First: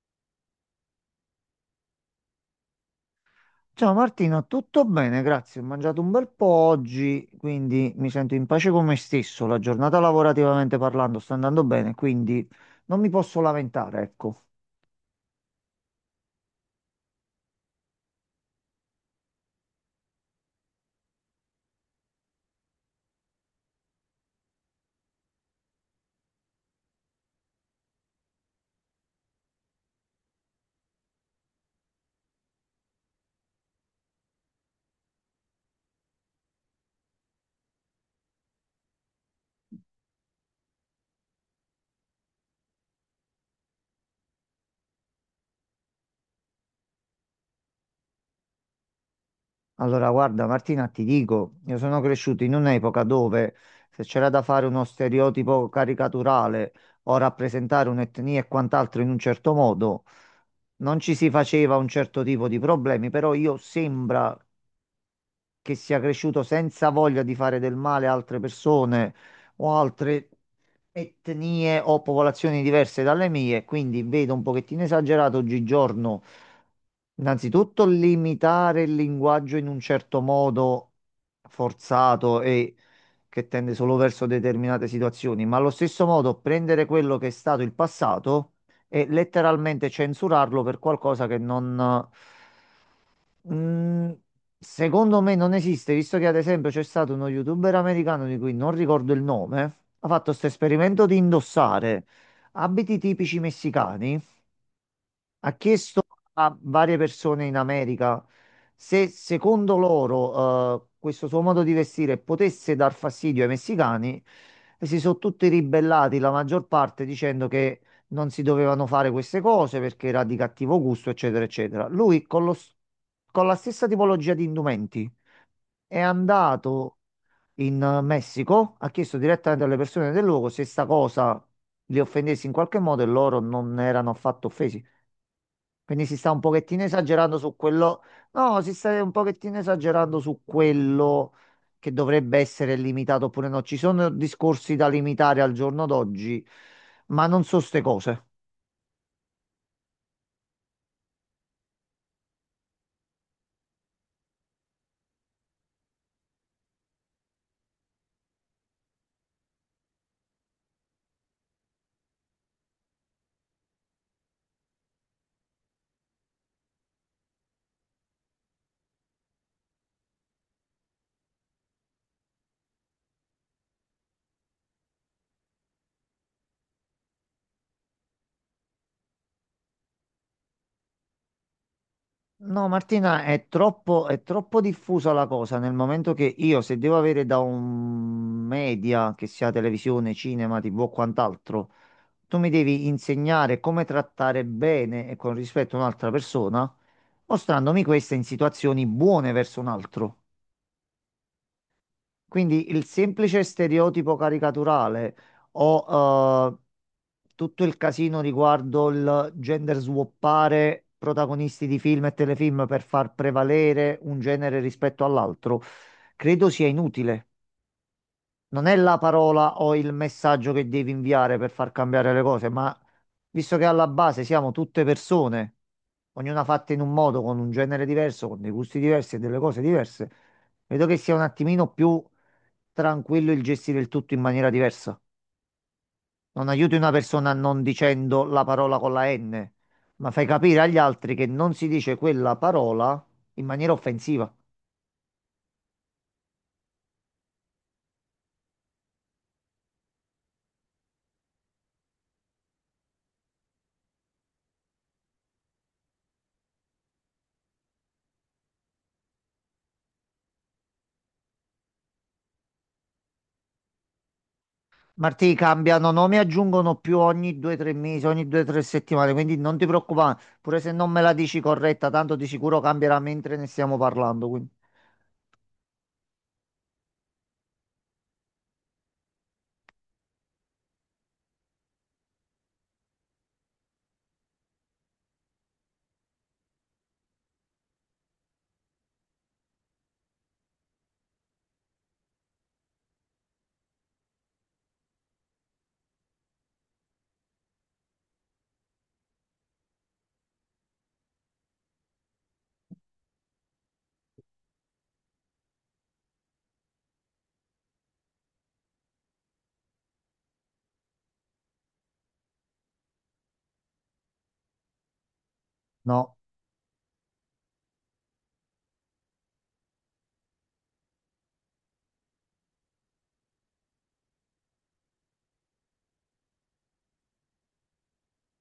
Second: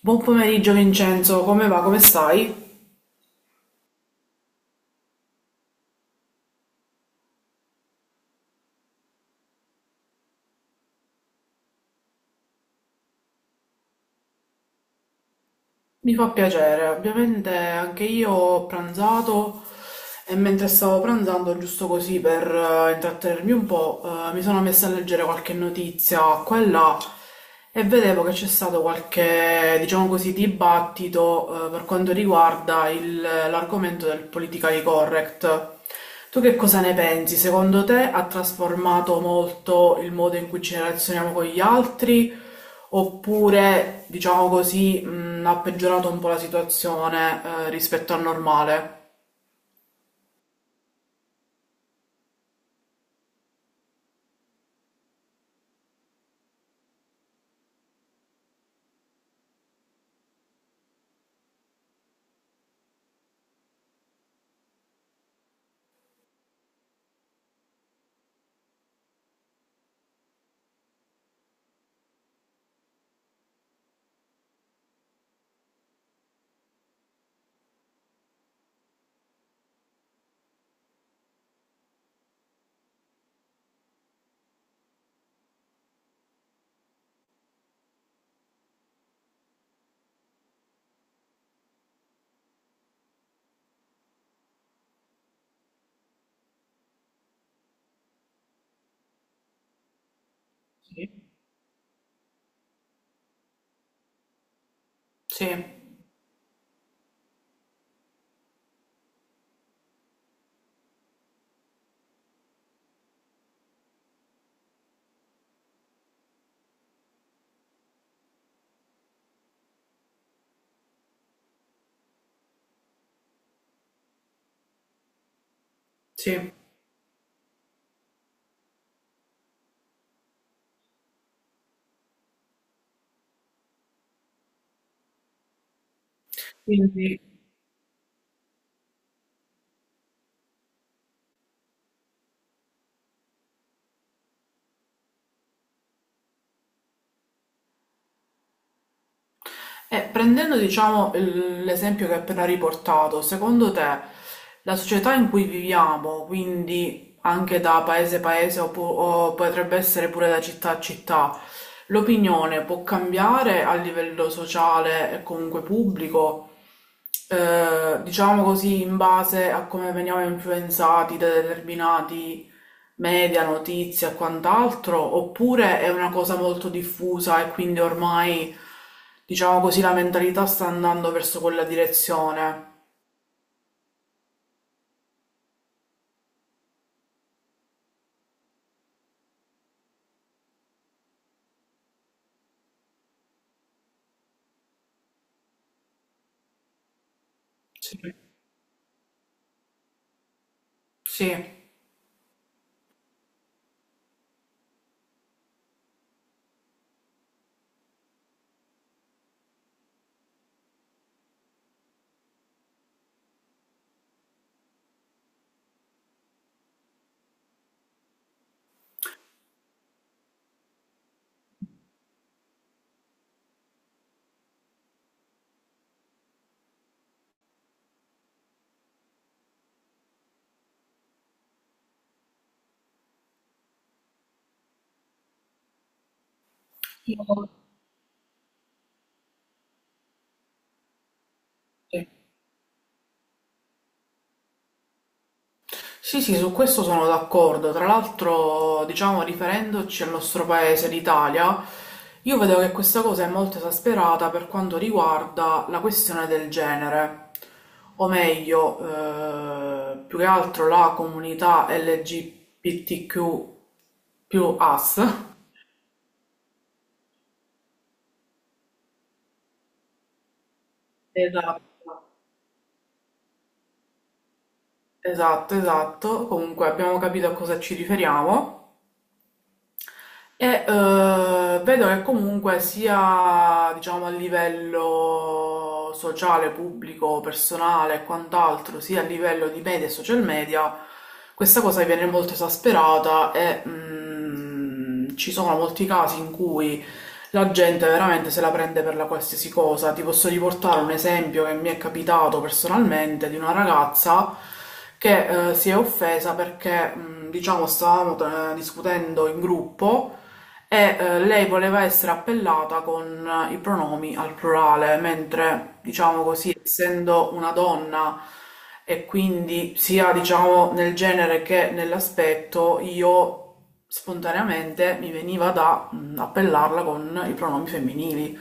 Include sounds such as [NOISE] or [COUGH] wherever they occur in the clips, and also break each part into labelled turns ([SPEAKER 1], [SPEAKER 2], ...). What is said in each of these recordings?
[SPEAKER 1] Buon pomeriggio Vincenzo, come va? Come stai?
[SPEAKER 2] Ciao Martina, tutto bene? Grazie. Ho mangiato un bel po' oggi, quindi mi sento in pace con me stesso. La giornata lavorativamente parlando sta andando bene, quindi non mi posso lamentare, ecco.
[SPEAKER 1] Mi fa piacere, ovviamente anche io ho pranzato e mentre stavo pranzando, giusto così per intrattenermi un po', mi sono messa a leggere qualche notizia qua e là e vedevo che c'è stato qualche, diciamo così, dibattito per quanto riguarda l'argomento del politically correct. Tu che cosa ne pensi? Secondo te ha trasformato molto il modo in cui ci relazioniamo con gli altri? Oppure, diciamo così, ha peggiorato un po' la situazione, rispetto al normale?
[SPEAKER 2] Allora, guarda, Martina, ti dico, io sono cresciuto in un'epoca dove se c'era da fare uno stereotipo caricaturale o rappresentare un'etnia e quant'altro in un certo modo, non ci si faceva un certo tipo di problemi, però io sembra che sia cresciuto senza voglia di fare del male a altre persone o altre etnie o popolazioni diverse dalle mie, quindi vedo un pochettino esagerato oggigiorno. Innanzitutto limitare il linguaggio in un certo modo forzato e che tende solo verso determinate situazioni, ma allo stesso modo prendere quello che è stato il passato e letteralmente censurarlo per qualcosa che non, Mm, secondo me non esiste, visto che ad esempio c'è stato uno youtuber americano di cui non ricordo il nome, ha fatto questo esperimento
[SPEAKER 1] Sì.
[SPEAKER 2] di indossare abiti tipici messicani.
[SPEAKER 1] Sì,
[SPEAKER 2] Ha chiesto a varie persone in America se secondo loro questo suo modo di vestire potesse dar fastidio ai messicani e si sono tutti ribellati, la maggior parte dicendo che non si dovevano fare queste cose perché era di cattivo gusto, eccetera, eccetera. Lui con con la stessa tipologia di indumenti è
[SPEAKER 1] sì.
[SPEAKER 2] andato in Messico, ha chiesto direttamente alle persone del luogo se sta cosa li offendesse in qualche modo e loro non erano affatto offesi. Quindi si sta un pochettino
[SPEAKER 1] Quindi.
[SPEAKER 2] esagerando su quello. No, si sta un pochettino esagerando su quello che dovrebbe essere limitato oppure no. Ci sono discorsi da limitare al giorno d'oggi, ma non so ste cose.
[SPEAKER 1] E prendendo, diciamo, l'esempio che hai appena riportato, secondo te la società in cui viviamo, quindi anche da paese a paese o, o potrebbe essere pure da città a città, l'opinione può cambiare a livello sociale e comunque pubblico, diciamo così, in base a come veniamo influenzati da determinati media, notizie e quant'altro, oppure è una cosa molto diffusa e quindi ormai, diciamo così, la mentalità sta andando verso quella
[SPEAKER 2] No,
[SPEAKER 1] direzione.
[SPEAKER 2] Martina, è troppo diffusa la cosa nel momento che io, se devo avere da un media, che sia televisione, cinema, TV o quant'altro, tu mi devi insegnare come trattare bene e con rispetto un'altra persona, mostrandomi
[SPEAKER 1] Sì.
[SPEAKER 2] questa in situazioni buone verso un altro.
[SPEAKER 1] Sì.
[SPEAKER 2] Quindi il semplice stereotipo caricaturale o tutto il casino riguardo il gender swappare protagonisti di film e telefilm per far prevalere un genere rispetto all'altro, credo sia inutile. Non è la parola o il messaggio che devi inviare per far cambiare le cose, ma visto che alla base siamo tutte persone, ognuna fatta in un modo, con un genere diverso, con dei gusti diversi e delle cose diverse, vedo che sia un attimino più tranquillo il gestire il tutto in maniera diversa. Non aiuti una persona
[SPEAKER 1] Io-
[SPEAKER 2] non dicendo la parola con la N, ma fai capire agli altri che non si dice
[SPEAKER 1] sì.
[SPEAKER 2] quella parola in maniera offensiva.
[SPEAKER 1] Sì, sì, su questo sono d'accordo. Tra l'altro, diciamo, riferendoci al nostro paese, l'Italia, io vedo che questa cosa è molto esasperata per quanto riguarda la questione del genere, o meglio, più che altro la comunità LGBTQ più AS.
[SPEAKER 2] Martì, cambiano nome e aggiungono più ogni 2-3 mesi, ogni 2-3 settimane, quindi non ti preoccupare, pure se non me la dici
[SPEAKER 1] Esatto,
[SPEAKER 2] corretta, tanto di sicuro cambierà mentre ne stiamo parlando, quindi
[SPEAKER 1] esatto, esatto. Comunque abbiamo capito a cosa ci riferiamo. Vedo che comunque sia, diciamo, a livello sociale, pubblico, personale e quant'altro, sia a livello di media e social media, questa cosa viene molto esasperata e ci sono molti casi in cui la gente veramente se la prende per la qualsiasi cosa. Ti posso riportare un esempio che mi è capitato personalmente di una ragazza che si è offesa perché, diciamo, stavamo discutendo in gruppo lei voleva essere appellata con i pronomi al plurale, mentre,
[SPEAKER 2] no.
[SPEAKER 1] diciamo così, essendo una donna e quindi sia, diciamo, nel genere che nell'aspetto, io spontaneamente mi veniva da appellarla con i pronomi femminili.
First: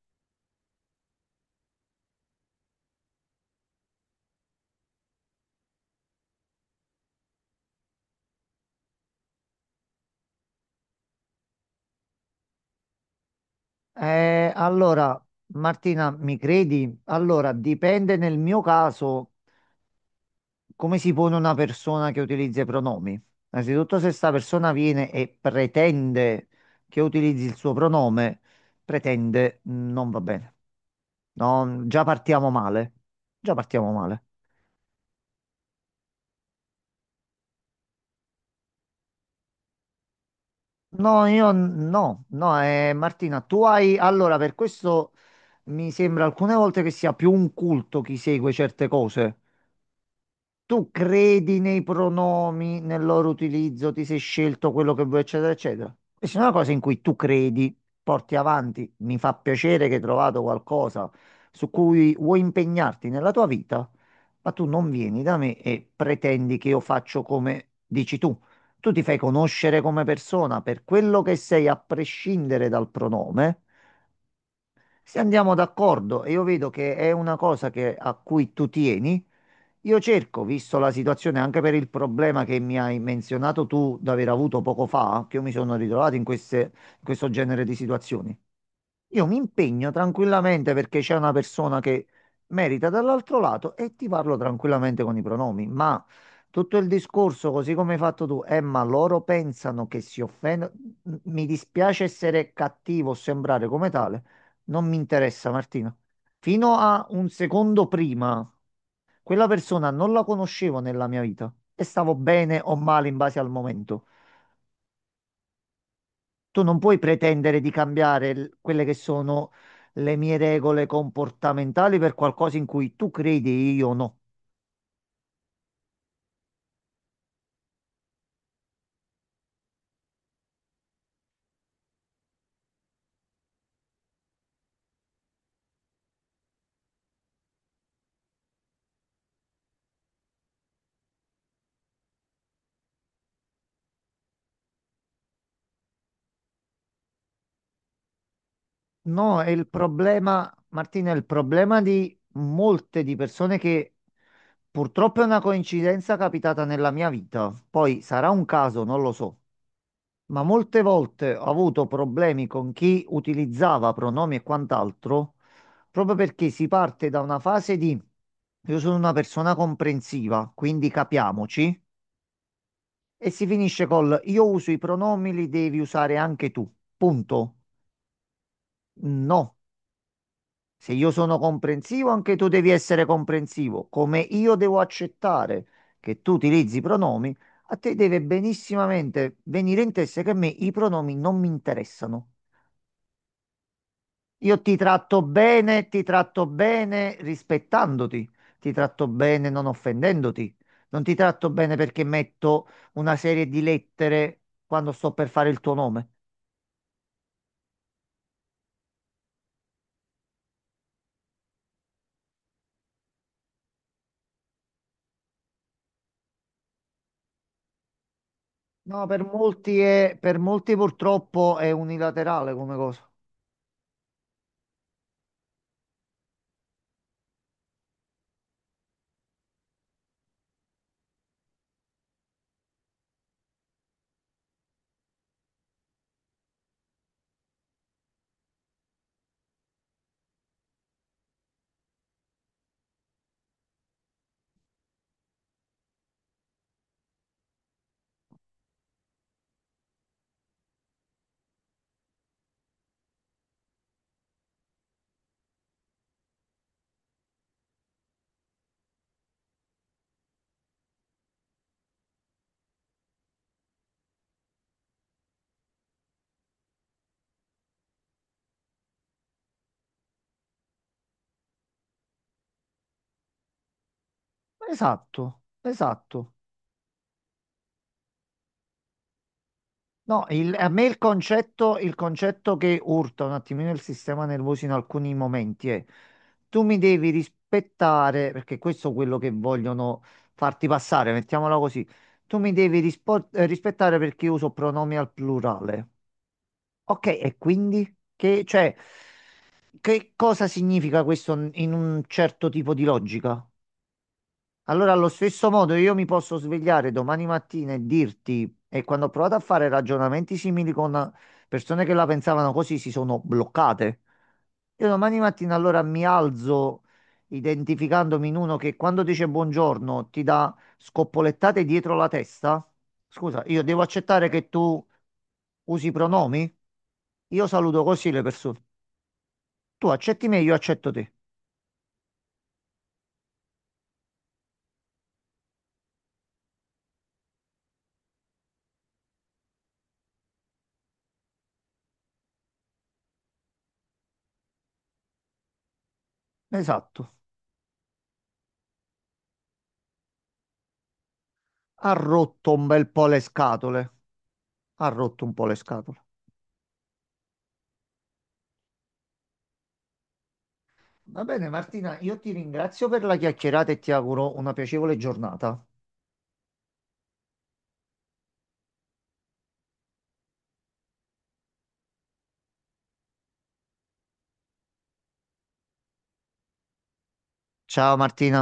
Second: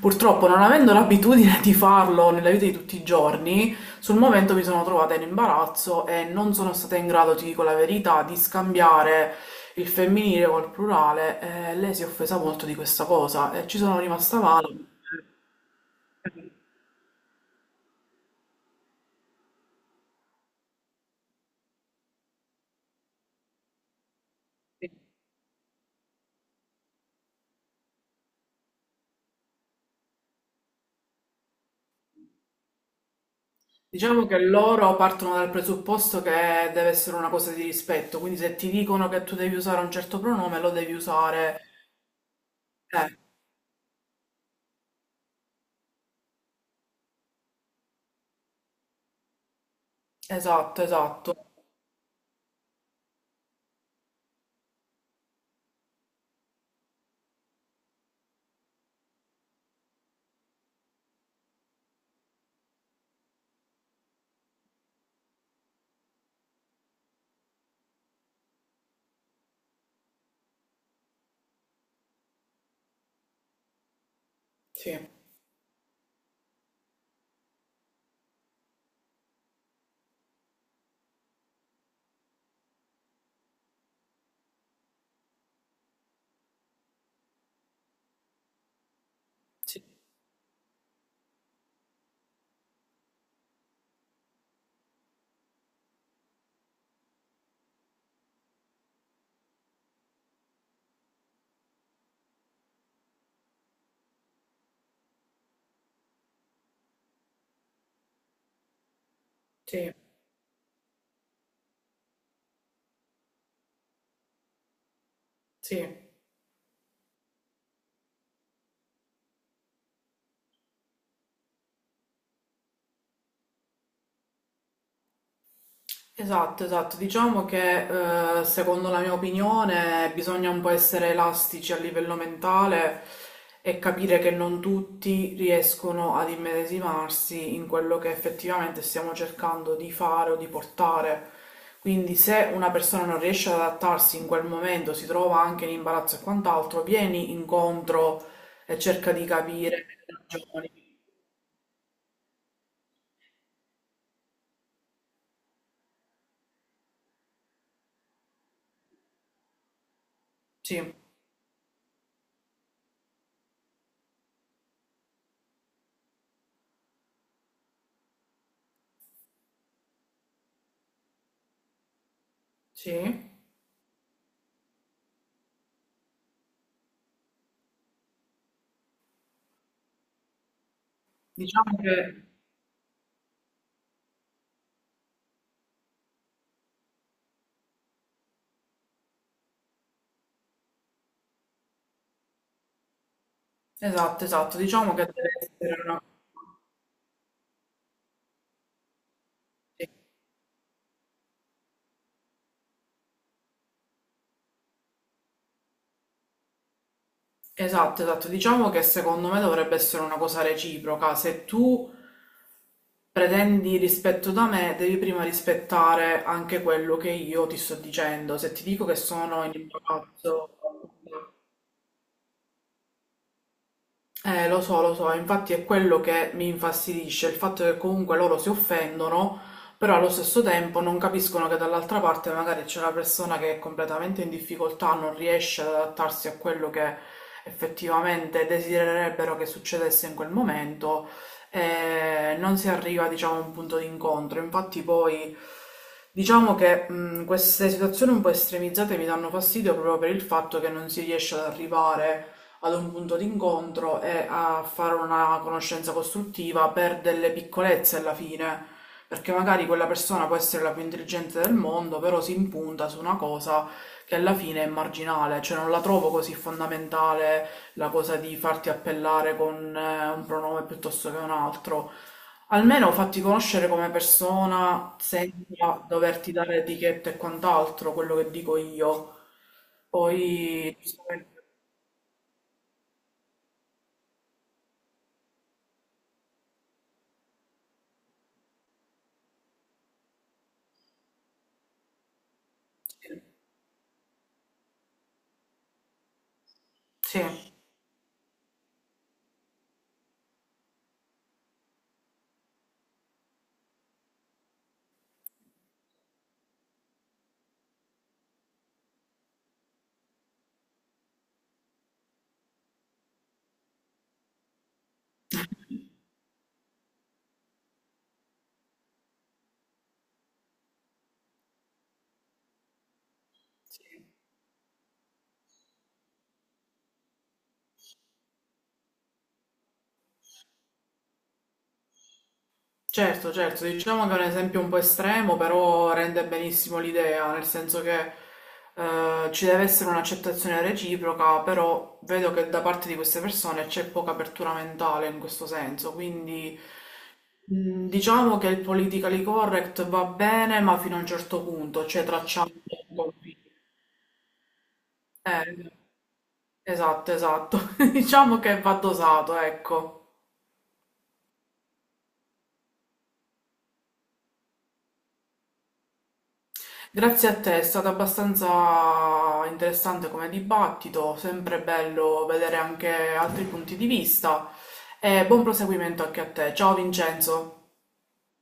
[SPEAKER 1] Purtroppo, non avendo l'abitudine di farlo nella vita di tutti i giorni, sul momento mi sono trovata in imbarazzo e non sono stata in grado, ti dico la verità, di scambiare il femminile col plurale e lei si è offesa molto di questa cosa e ci sono rimasta male.
[SPEAKER 2] Allora, Martina, mi credi? Allora, dipende nel mio caso come si pone una persona che utilizza i pronomi. Innanzitutto, se sta persona viene e pretende che utilizzi il suo pronome, pretende, non va bene. No, già partiamo male. Già partiamo male.
[SPEAKER 1] Diciamo che loro partono dal presupposto che deve essere una cosa di rispetto, quindi se ti dicono che tu devi usare un certo pronome, lo devi
[SPEAKER 2] No,
[SPEAKER 1] usare.
[SPEAKER 2] no, no,
[SPEAKER 1] Eh,
[SPEAKER 2] Martina, tu hai... Allora, per questo mi sembra alcune volte che sia più un culto chi segue certe cose,
[SPEAKER 1] esatto,
[SPEAKER 2] tu
[SPEAKER 1] esatto.
[SPEAKER 2] credi nei pronomi, nel loro utilizzo, ti sei scelto quello che vuoi, eccetera, eccetera. E se è una cosa in cui tu credi, porti avanti, mi fa piacere che hai trovato qualcosa su cui vuoi impegnarti nella tua vita, ma tu non vieni da me e pretendi che io faccio come dici tu. Tu ti fai conoscere come persona per quello che sei, a prescindere dal pronome.
[SPEAKER 1] Sì,
[SPEAKER 2] Se andiamo d'accordo e io vedo che è una cosa che- a cui tu tieni, io cerco, visto la situazione, anche per il problema che mi hai menzionato tu d'aver avuto poco fa, che io mi sono ritrovato in in questo genere di situazioni. Io mi
[SPEAKER 1] sì,
[SPEAKER 2] impegno tranquillamente perché c'è una persona che merita dall'altro lato e ti parlo tranquillamente con i pronomi, ma tutto il discorso, così come hai fatto tu, ma loro pensano che si offendono. Mi dispiace essere cattivo o sembrare come tale, non mi interessa, Martina. Fino a un secondo prima. Quella persona
[SPEAKER 1] sì,
[SPEAKER 2] non la conoscevo nella mia vita e stavo bene o male in base al momento.
[SPEAKER 1] sì.
[SPEAKER 2] Tu non puoi pretendere di cambiare quelle che sono le mie regole comportamentali per qualcosa in cui tu credi e io no.
[SPEAKER 1] Esatto, esatto. Diciamo che secondo la mia opinione bisogna un po' essere elastici a livello mentale e capire che non tutti riescono ad immedesimarsi in quello che effettivamente stiamo cercando di fare o di portare. Quindi se una persona non riesce ad adattarsi in quel momento, si trova anche in imbarazzo e quant'altro, vieni incontro e cerca di
[SPEAKER 2] No, è il
[SPEAKER 1] capire le
[SPEAKER 2] problema,
[SPEAKER 1] ragioni.
[SPEAKER 2] Martina, è il problema di molte di persone che purtroppo è una coincidenza capitata nella mia vita. Poi sarà un caso, non lo so. Ma molte
[SPEAKER 1] Sì,
[SPEAKER 2] volte ho avuto problemi con chi utilizzava pronomi e quant'altro, proprio perché si parte da una fase di io sono una persona comprensiva, quindi capiamoci,
[SPEAKER 1] sì.
[SPEAKER 2] e si finisce col io uso i pronomi, li devi usare anche tu. Punto. No. Se io sono
[SPEAKER 1] Diciamo che,
[SPEAKER 2] comprensivo, anche tu devi essere comprensivo. Come io devo accettare che tu utilizzi i pronomi, a te deve benissimamente venire in testa che a me i pronomi non mi interessano.
[SPEAKER 1] esatto, esatto,
[SPEAKER 2] Io
[SPEAKER 1] diciamo che deve essere una.
[SPEAKER 2] ti tratto bene rispettandoti, ti tratto bene non offendendoti, non ti tratto bene perché metto una serie di lettere quando sto per fare il tuo nome.
[SPEAKER 1] Esatto, esatto. Diciamo che secondo me dovrebbe essere una cosa reciproca. Se tu pretendi rispetto da me, devi prima rispettare anche quello che io ti sto dicendo. Se ti dico che
[SPEAKER 2] No, per
[SPEAKER 1] sono in
[SPEAKER 2] molti è, per
[SPEAKER 1] imbarazzo,
[SPEAKER 2] molti purtroppo è unilaterale come cosa.
[SPEAKER 1] eh, lo so, infatti è quello che mi infastidisce, il fatto che comunque loro si offendono, però allo stesso tempo non capiscono che dall'altra parte magari c'è una persona che è completamente in difficoltà, non riesce ad adattarsi a quello che effettivamente desidererebbero che succedesse in quel momento e non si arriva, diciamo, a un punto di incontro. Infatti poi diciamo che queste situazioni un po' estremizzate mi danno fastidio proprio per il fatto che non si riesce ad arrivare ad un punto d'incontro e a fare una conoscenza costruttiva per delle piccolezze alla fine, perché magari quella persona può essere la più intelligente del mondo, però si impunta su una cosa che alla fine è marginale, cioè non la trovo così fondamentale la cosa di farti appellare con un pronome piuttosto che un altro. Almeno fatti conoscere come persona
[SPEAKER 2] Esatto,
[SPEAKER 1] senza doverti
[SPEAKER 2] esatto.
[SPEAKER 1] dare etichette e quant'altro, quello che dico io.
[SPEAKER 2] No, a
[SPEAKER 1] Poi,
[SPEAKER 2] me il concetto che urta un attimino il sistema nervoso in alcuni momenti è tu mi devi rispettare, perché questo è quello che vogliono farti passare, mettiamola così, tu mi devi rispettare perché io uso pronomi al plurale. Ok, e
[SPEAKER 1] sì.
[SPEAKER 2] quindi che, cioè, che cosa significa questo in un certo tipo di logica? Allora, allo stesso modo, io mi posso svegliare domani mattina e dirti, e quando ho provato a fare ragionamenti simili con persone che la pensavano così, si sono bloccate. Io domani mattina allora mi alzo identificandomi in uno che quando dice buongiorno ti dà scoppolettate dietro la testa. Scusa, io devo
[SPEAKER 1] Sì.
[SPEAKER 2] accettare che tu usi i pronomi? Io saluto così le persone. Tu accetti me, io accetto te.
[SPEAKER 1] Certo, certo, diciamo che è un esempio un po' estremo, però rende benissimo l'idea, nel senso che ci deve essere un'accettazione reciproca, però vedo che da parte di queste persone c'è poca apertura mentale in questo senso, quindi
[SPEAKER 2] Esatto.
[SPEAKER 1] diciamo che il politically correct va bene, ma fino a un certo punto,
[SPEAKER 2] Ha
[SPEAKER 1] cioè tracciamo
[SPEAKER 2] rotto un bel
[SPEAKER 1] i
[SPEAKER 2] po' le
[SPEAKER 1] confini.
[SPEAKER 2] scatole. Ha rotto un po' le
[SPEAKER 1] Eh,
[SPEAKER 2] scatole.
[SPEAKER 1] esatto, esatto, [LAUGHS] diciamo che va dosato, ecco.
[SPEAKER 2] Va bene, Martina, io ti ringrazio per la chiacchierata e ti auguro una piacevole giornata.
[SPEAKER 1] Grazie a te, è stato abbastanza interessante come dibattito, sempre bello vedere anche altri punti di vista e buon proseguimento anche a te. Ciao Vincenzo.
[SPEAKER 2] Ciao Martina.